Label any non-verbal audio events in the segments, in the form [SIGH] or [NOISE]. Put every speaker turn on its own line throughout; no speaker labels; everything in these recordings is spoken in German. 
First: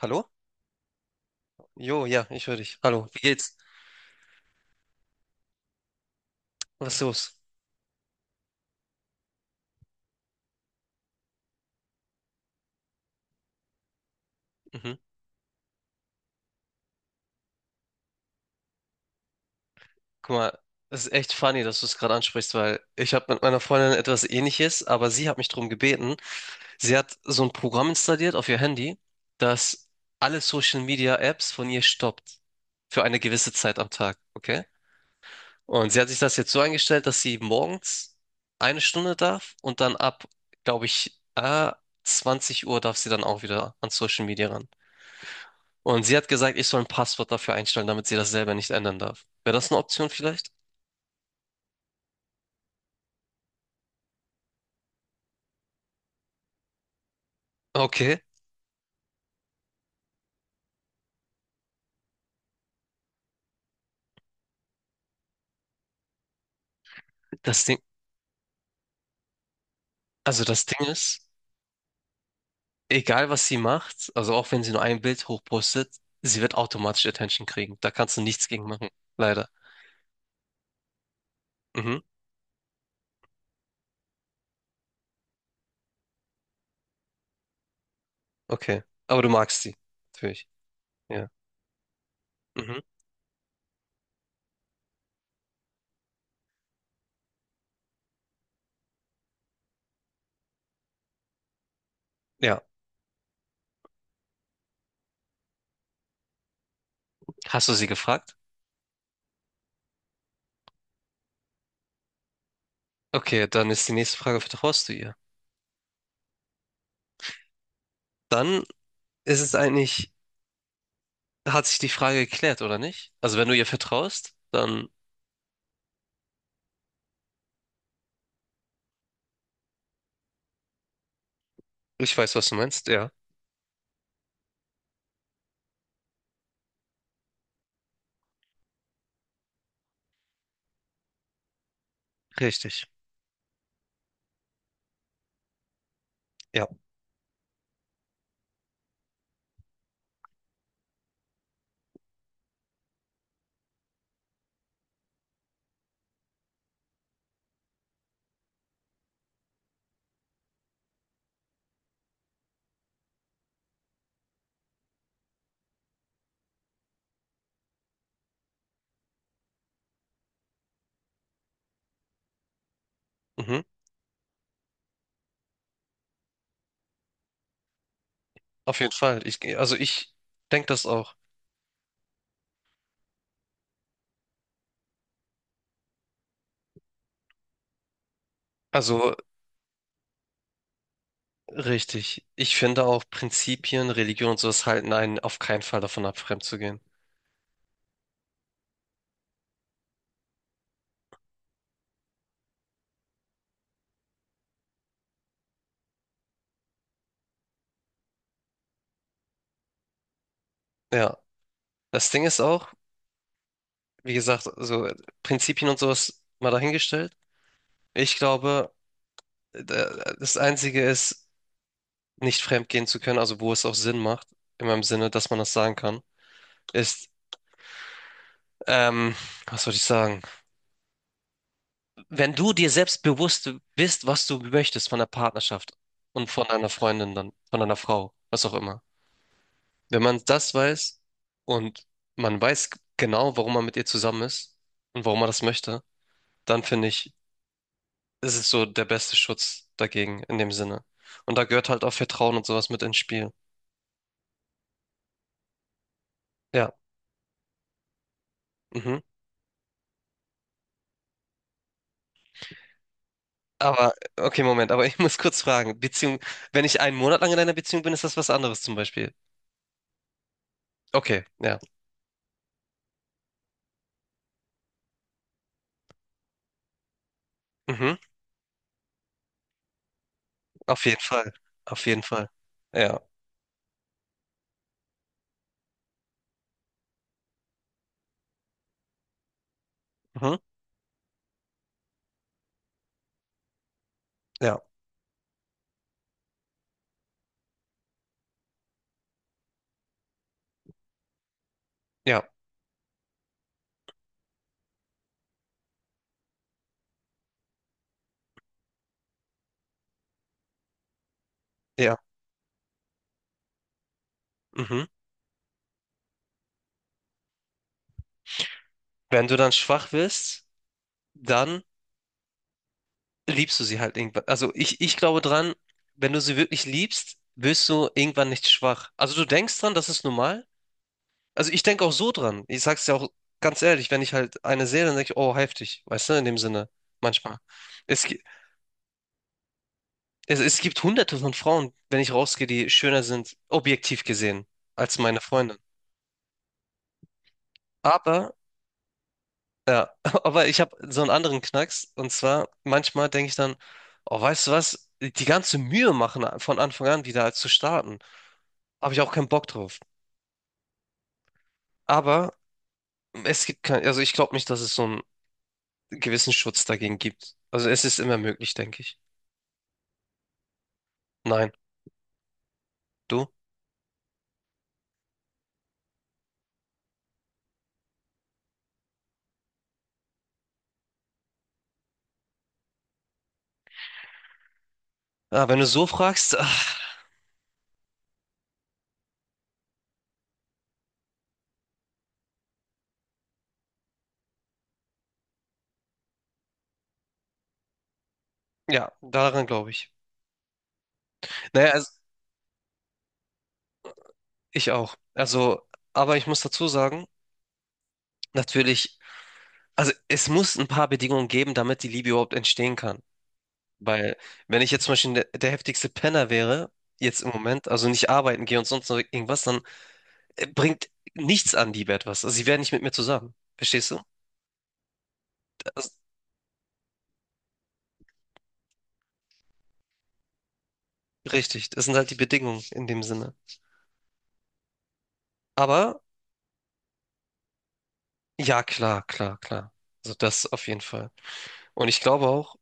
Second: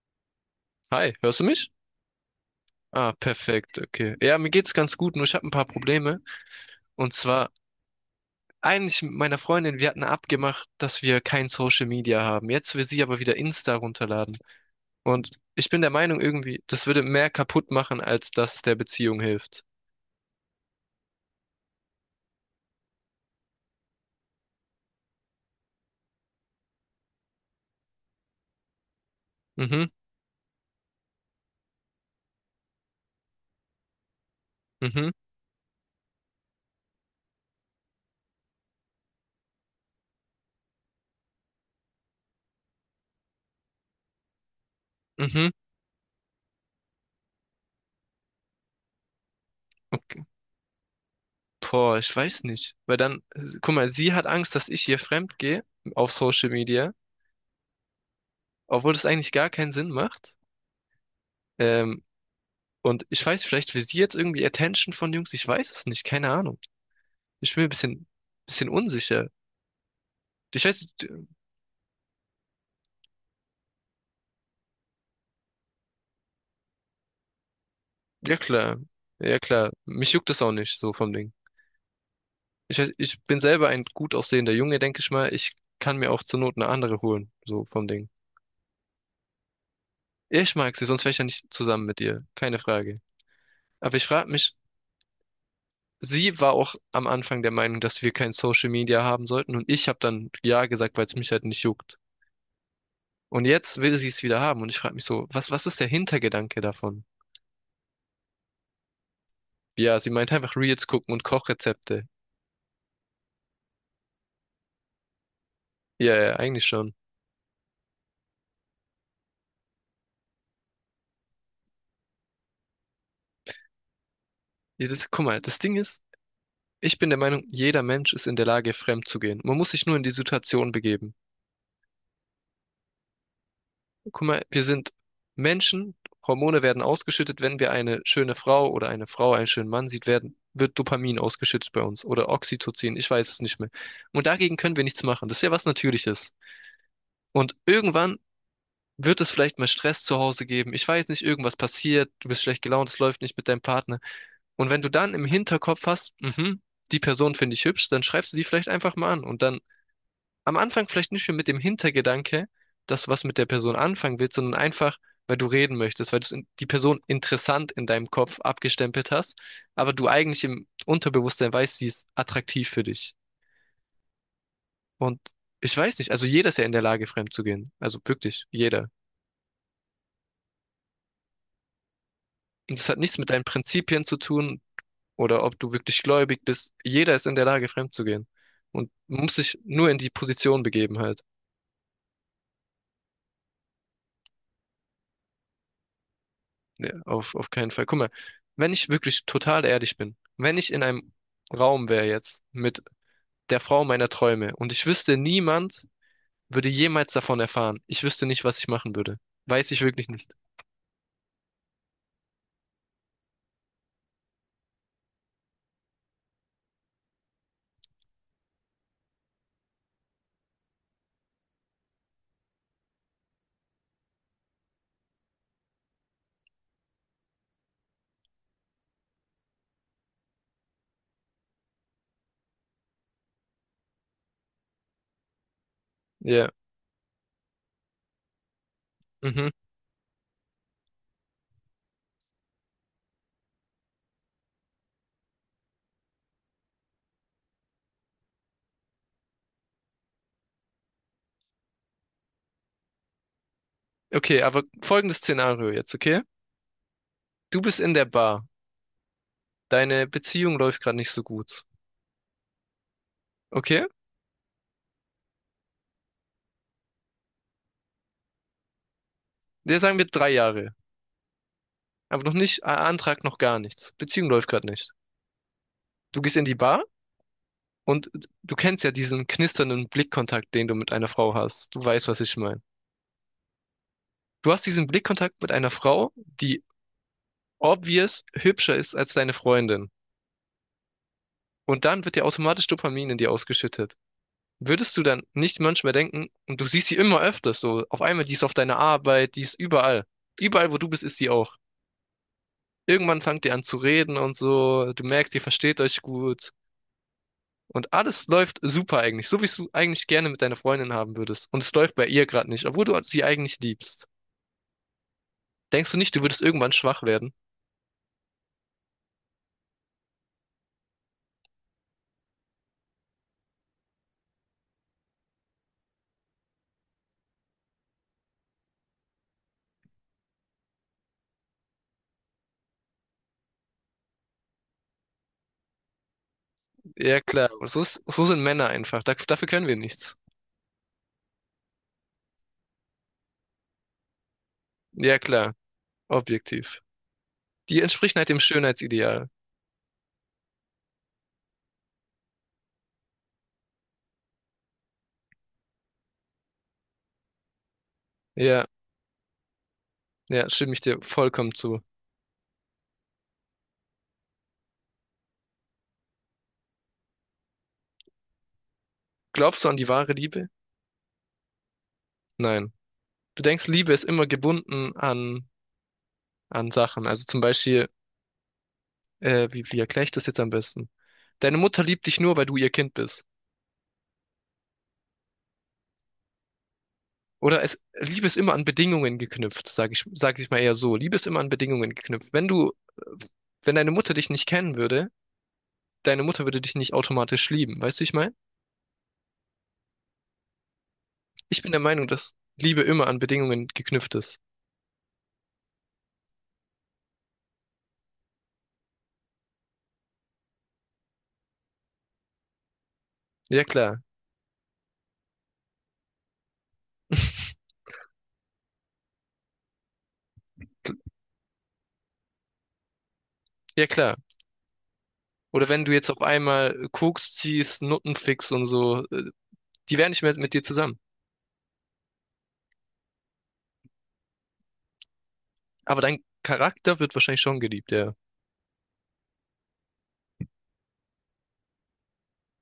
Hallo?
Hi, hörst du mich?
Jo, ja, ich höre dich. Hallo,
Ah,
wie geht's?
perfekt, okay. Ja, mir geht's ganz gut, nur ich habe ein paar Probleme.
Was ist
Und
los?
zwar eigentlich mit meiner Freundin, wir hatten abgemacht, dass wir kein Social Media haben. Jetzt will sie aber wieder Insta runterladen.
Mhm.
Und ich bin der Meinung irgendwie, das würde mehr kaputt machen, als dass es der Beziehung hilft.
Guck mal, es ist echt funny, dass du es gerade ansprichst, weil ich habe mit meiner Freundin etwas Ähnliches, aber sie hat mich darum gebeten. Sie hat so ein Programm installiert auf ihr Handy,
Mhm,
das alle Social Media Apps von ihr stoppt. Für eine gewisse Zeit am Tag, okay?
mhm,
Und sie hat sich das jetzt so eingestellt, dass sie morgens eine Stunde darf und dann ab, glaube ich, 20 Uhr darf sie dann auch wieder an Social Media.
mhm.
Und sie hat gesagt, ich soll ein Passwort dafür einstellen, damit sie das selber nicht ändern darf. Wäre das eine Option
Okay.
vielleicht?
Boah, ich weiß nicht. Weil dann, guck mal, sie hat Angst, dass ich ihr fremd gehe auf Social Media,
Okay,
obwohl das eigentlich gar keinen Sinn macht. Ähm, Und ich weiß, vielleicht will sie jetzt irgendwie Attention von Jungs. Ich weiß es nicht, keine Ahnung. Ich bin
das
mir ein
Ding,
bisschen unsicher.
also
Ich
das Ding
weiß,
ist, egal was sie macht, also auch wenn sie nur ein Bild hochpostet, sie wird automatisch Attention kriegen. Da kannst du
ja
nichts gegen
klar,
machen.
ja
Leider.
klar. Mich juckt das auch nicht, so vom Ding.
Mhm,
Ich weiß, ich bin selber ein gut aussehender Junge, denke ich mal. Ich kann mir auch zur Not eine andere holen, so vom Ding.
okay. Aber du magst sie. Natürlich.
Ich mag sie, sonst wäre ich ja
Ja.
nicht zusammen mit ihr. Keine
Mhm.
Frage. Aber ich frage mich, sie war auch am Anfang der Meinung, dass wir kein Social Media haben sollten. Und ich habe dann ja gesagt, weil es mich halt nicht juckt.
Ja.
Und jetzt will sie es wieder haben. Und ich frage mich so, was ist der Hintergedanke davon?
Hast du sie gefragt?
Ja, sie meint einfach Reels gucken und Kochrezepte.
Okay, dann ist die nächste Frage, vertraust du ihr?
Ja, ja, eigentlich schon.
Dann ist es eigentlich, hat sich die Frage geklärt, oder nicht? Also wenn du ihr vertraust,
Ja,
dann,
Das, guck mal, das Ding ist, ich bin der Meinung, jeder Mensch ist in der Lage, fremd zu gehen. Man muss sich nur in die Situation begeben.
ich weiß, was du meinst, ja.
Guck mal, wir sind Menschen, Hormone werden ausgeschüttet, wenn wir eine schöne Frau oder eine Frau einen schönen Mann sieht, wird Dopamin ausgeschüttet bei uns oder
Richtig.
Oxytocin, ich weiß es nicht mehr. Und dagegen können wir nichts machen. Das ist ja was Natürliches.
Ja.
Und irgendwann wird es vielleicht mal Stress zu Hause geben? Ich weiß nicht, irgendwas passiert, du bist schlecht gelaunt, es läuft nicht mit deinem Partner. Und wenn du dann im Hinterkopf hast, die Person finde ich hübsch, dann schreibst du die vielleicht einfach mal an. Und dann am Anfang vielleicht nicht mehr mit dem Hintergedanke, dass du was mit der Person anfangen willst, sondern einfach, weil du reden möchtest, weil du die Person interessant in deinem Kopf abgestempelt hast, aber du eigentlich im Unterbewusstsein weißt, sie ist attraktiv für dich.
Mhm,
Und ich weiß nicht, also jeder ist ja in der Lage, fremd zu gehen. Also wirklich,
auf
jeder.
jeden Fall. Also ich denke das auch.
Und das hat nichts mit deinen Prinzipien zu tun oder ob du wirklich gläubig bist. Jeder ist in der Lage, fremd zu gehen. Und
Also
man muss sich nur in die Position begeben halt.
richtig. Ich finde auch Prinzipien, Religion und sowas halten einen auf keinen Fall davon ab, fremd zu gehen.
Nee, auf keinen Fall. Guck mal, wenn ich wirklich total ehrlich bin, wenn ich in einem Raum wäre jetzt mit der Frau meiner Träume und ich wüsste, niemand würde jemals davon erfahren. Ich wüsste nicht, was ich machen würde. Weiß ich wirklich nicht.
Ja. Das Ding ist auch, wie gesagt, so Prinzipien und sowas mal dahingestellt. Ich glaube, da- das Einzige ist, nicht fremd gehen zu können, also wo es auch Sinn macht, in meinem Sinne, dass man das sagen kann, ist, ähm, was soll ich sagen? Wenn du dir selbst bewusst bist, was du möchtest von der Partnerschaft und von
Ja.
einer Freundin dann, von einer Frau, was auch immer.
Mhm.
Wenn man das weiß und man weiß genau, warum man mit ihr zusammen ist und warum man das möchte, dann finde ich, ist es so der beste Schutz dagegen in dem Sinne. Und da gehört halt auch Vertrauen und sowas mit ins Spiel.
Okay, aber folgendes Szenario jetzt, okay?
Ja.
Du bist in der Bar.
Mhm.
Deine Beziehung läuft gerade nicht so gut. Okay?
Aber, okay, Moment, aber [LAUGHS] ich muss kurz fragen. Beziehung, wenn ich einen Monat lang in einer Beziehung bin, ist das was anderes zum Beispiel.
Der sagen wir 3 Jahre.
Okay, ja.
Aber noch nicht, Antrag noch gar nichts. Beziehung läuft gerade nicht. Du gehst in die Bar
Mhm.
und du kennst ja diesen knisternden Blickkontakt, den du
Auf
mit
jeden
einer
Fall.
Frau hast. Du
Auf jeden
weißt, was
Fall.
ich meine.
Ja.
Du hast diesen Blickkontakt mit einer Frau, die obvious hübscher ist als deine Freundin.
Mhm.
Und dann wird dir automatisch Dopamin in dir ausgeschüttet.
Ja.
Würdest du dann nicht manchmal denken, und du siehst sie immer öfters so, auf einmal, die ist auf deiner Arbeit, die ist überall. Überall, wo du bist, ist sie auch.
Ja.
Irgendwann fangt ihr an zu reden und so, du merkst, ihr versteht euch gut. Und alles läuft super eigentlich, so wie du eigentlich gerne mit deiner Freundin haben würdest. Und es läuft
Ja.
bei ihr gerade nicht, obwohl du sie eigentlich liebst.
Mhm.
Denkst du nicht, du würdest irgendwann schwach werden?
Wenn du dann schwach wirst, dann liebst du sie halt irgendwann. Also ich glaube dran, wenn du sie wirklich liebst, wirst du irgendwann nicht schwach. Also du denkst dran, das ist normal. Also ich denke auch so dran. Ich sag's dir auch ganz ehrlich, wenn ich halt eine sehe, dann denke ich, oh, heftig. Weißt du, in dem Sinne.
Ja,
Manchmal.
klar.
Es, gi-
So sind Männer einfach. Dafür können wir nichts.
es gibt hunderte von Frauen, wenn ich rausgehe, die schöner sind, objektiv gesehen, als
Ja,
meine
klar.
Freundin.
Objektiv. Die entsprechen halt
Aber
dem Schönheitsideal.
ja, [LAUGHS] aber ich habe so einen anderen Knacks. Und zwar, manchmal denke ich dann, oh, weißt du was, die ganze Mühe machen von Anfang an wieder als zu starten.
Ja,
Habe ich auch keinen Bock drauf.
ja, stimme ich dir vollkommen zu.
Aber es gibt kein, also ich glaube nicht, dass es so einen gewissen Schutz dagegen gibt. Also es ist immer möglich, denke ich.
Glaubst du an die wahre Liebe?
Nein,
Nein.
du?
Du denkst, Liebe ist immer gebunden an Sachen. Also zum Beispiel, wie erkläre ich das jetzt am besten? Deine Mutter liebt dich nur, weil du ihr Kind bist.
Ah, wenn du so fragst, ach,
Liebe ist immer an Bedingungen geknüpft, sag ich mal eher so. Liebe ist immer an Bedingungen geknüpft. Wenn wenn deine Mutter dich nicht kennen würde, deine Mutter würde dich nicht automatisch lieben. Weißt du, wie ich meine?
ja, daran glaube ich.
Ich
Naja,
bin der
also
Meinung, dass Liebe immer an Bedingungen geknüpft ist.
ich auch. Also, aber ich muss dazu sagen, natürlich, also es muss ein paar Bedingungen geben, damit die Liebe überhaupt entstehen kann.
Ja, klar.
Weil, wenn ich jetzt zum Beispiel der heftigste Penner wäre, jetzt im Moment,
[LAUGHS]
also nicht arbeiten gehe und sonst noch irgendwas, dann bringt nichts an die etwas. Also sie wären nicht mit mir zusammen.
Ja,
Verstehst du?
klar. Oder wenn
Also,
du jetzt auf einmal Koks ziehst, Nutten fickst und so, die wären nicht mehr mit dir zusammen.
richtig, das sind halt die Bedingungen in dem Sinne. Aber
Aber dein Charakter wird wahrscheinlich schon geliebt, ja.
ja, klar, klar, klar. Also das auf jeden Fall. Und ich glaube auch,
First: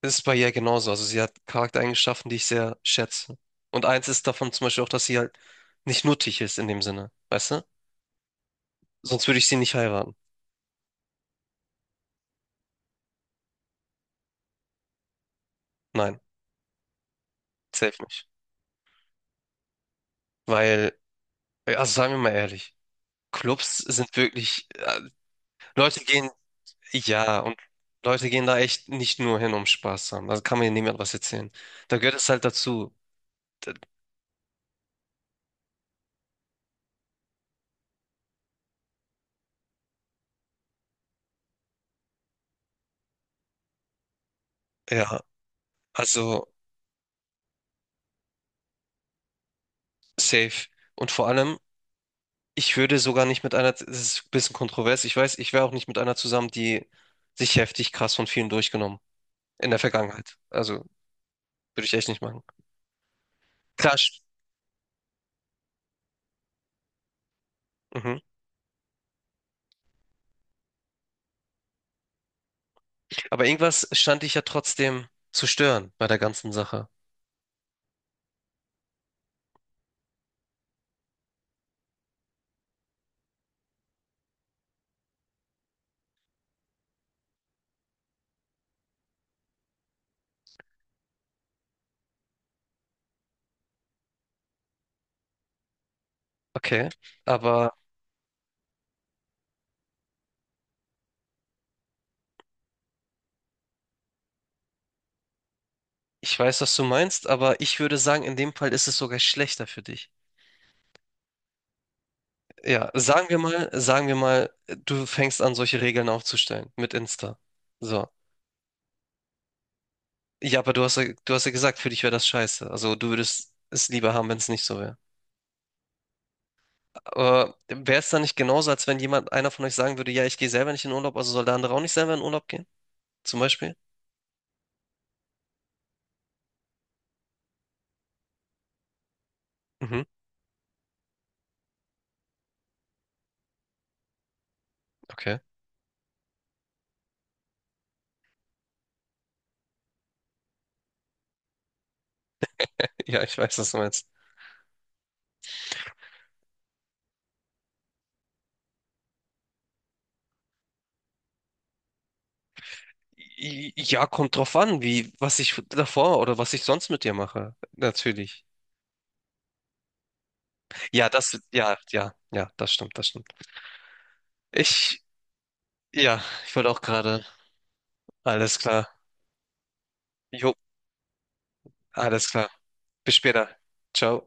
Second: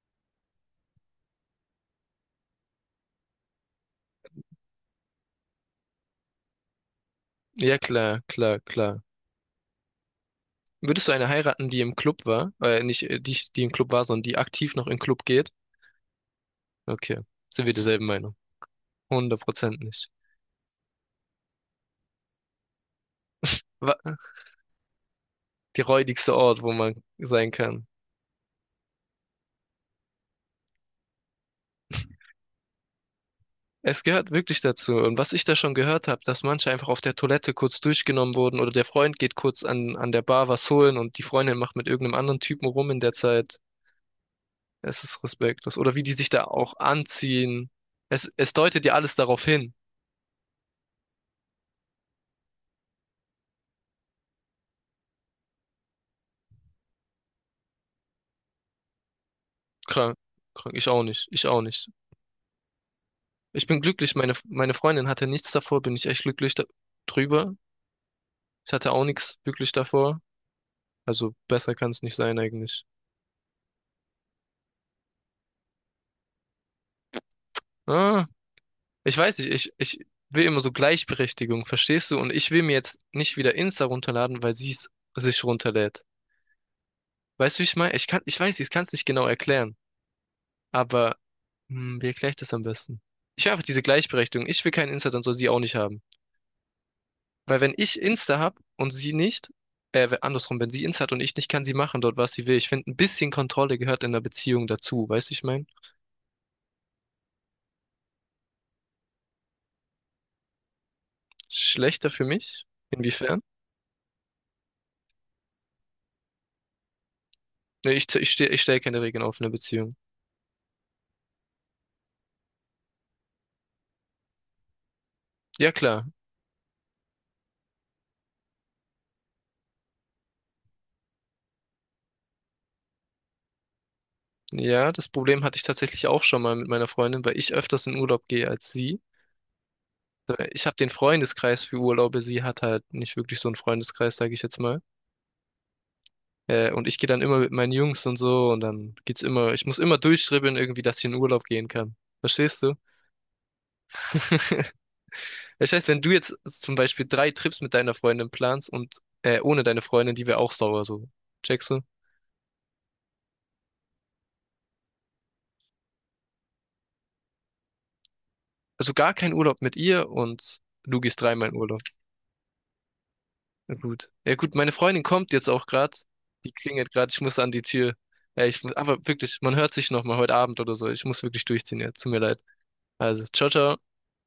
es ist bei ihr genauso. Also sie hat Charaktereigenschaften, die ich sehr schätze. Und eins ist davon zum Beispiel auch, dass sie halt nicht nuttig ist in dem Sinne. Weißt du?
Ja, klar, klar, klar.
Sonst würde ich sie nicht heiraten.
Würdest du eine heiraten, die im Club war, nicht, die, die im Club war, sondern die aktiv noch im Club geht?
Nein,
Okay, sind wir
safe
derselben
nicht.
Meinung? 100% nicht.
Weil also sagen wir mal ehrlich, Clubs sind
Wa-
wirklich,
Die
Leute gehen,
räudigste Ort, wo man
ja,
sein
und
kann.
Leute gehen da echt nicht nur hin, um Spaß zu haben. Da kann mir niemand was erzählen. Da gehört es halt dazu.
Es gehört wirklich dazu. Und was ich da schon gehört habe, dass manche einfach auf der Toilette kurz durchgenommen wurden oder der Freund geht kurz an der Bar was holen und die Freundin macht mit irgendeinem anderen Typen rum in der Zeit. Es
Ja,
ist respektlos. Oder wie die sich da
also
auch anziehen. Es deutet ja alles darauf hin.
safe. Und vor allem, ich würde sogar nicht mit einer, das ist ein bisschen kontrovers, ich weiß, ich wäre auch nicht mit einer zusammen, die sich heftig krass von vielen durchgenommen. In der
Krank,
Vergangenheit.
krank.
Also
Ich auch nicht. Ich auch
würde
nicht.
ich echt nicht machen.
Ich bin
Klar,
glücklich.
sch-
Meine Freundin hatte nichts davor. Bin ich echt glücklich da drüber.
mhm.
Ich hatte auch nichts wirklich davor. Also besser kann es nicht sein eigentlich.
Aber irgendwas stand ich ja trotzdem zu stören bei der ganzen Sache.
Ah, ich weiß nicht, ich will immer so Gleichberechtigung, verstehst du? Und ich will mir jetzt nicht wieder Insta runterladen, weil sie es sich runterlädt. Weißt du, wie ich meine? Ich weiß, ich kann es nicht genau erklären. Aber hm, wie erkläre ich das am besten? Ich will einfach diese Gleichberechtigung. Ich will kein Insta, dann soll sie auch nicht haben.
Okay,
Weil
aber
wenn ich Insta hab und sie nicht, andersrum, wenn sie Insta hat und ich nicht, kann sie machen dort, was sie will. Ich finde, ein bisschen Kontrolle gehört in einer Beziehung dazu. Weißt du, wie ich meine?
ich weiß, was du meinst, aber ich würde sagen, in dem Fall ist es sogar schlechter für dich.
Schlechter für mich?
Ja, sagen wir
Inwiefern?
mal, sagen wir mal, du fängst an, solche Regeln aufzustellen mit Insta.
Nee,
So.
ich, ich, steh- ich stelle keine Regeln auf in einer Beziehung.
Ja, aber du hast ja gesagt, für dich wäre das scheiße. Also du würdest es lieber haben, wenn es nicht so wäre.
Ja, klar.
Aber wäre es dann nicht genauso, als wenn jemand, einer von euch sagen würde, ja, ich gehe selber nicht in Urlaub, also soll der andere auch nicht selber in Urlaub gehen? Zum Beispiel?
Ja, das Problem hatte ich tatsächlich auch schon mal mit meiner Freundin, weil ich öfters in Urlaub gehe als sie.
Mhm,
Ich habe den Freundeskreis für Urlaube, sie hat halt nicht wirklich so einen Freundeskreis, sage ich jetzt mal.
okay.
Und ich gehe dann immer mit meinen Jungs und so und dann geht's immer, ich muss immer durchschribbeln irgendwie, dass ich in Urlaub gehen kann. Verstehst du?
[LAUGHS] Ja, ich weiß, was du meinst.
[LAUGHS] Das heißt, wenn du jetzt zum Beispiel 3 Trips mit deiner Freundin planst und ohne deine Freundin, die wäre auch sauer so. Checkst du?
Ja, kommt drauf an, wie, was ich davor oder was ich sonst mit dir mache. Natürlich.
Also gar kein Urlaub mit ihr und du
Ja,
gehst
das,
dreimal in
ja,
Urlaub.
ja, ja, das stimmt, das stimmt.
Na gut. Ja gut, meine
Ich,
Freundin kommt jetzt auch gerade.
ja,
Die
ich wollte auch
klingelt gerade, ich
gerade.
muss an die Tür. Ja,
Alles
ich muss,
klar.
aber wirklich, man hört sich noch mal heute
Jo,
Abend oder so. Ich muss wirklich durchziehen jetzt. Tut mir
alles
leid.
klar. Bis
Also,
später.
ciao, ciao.
Ciao.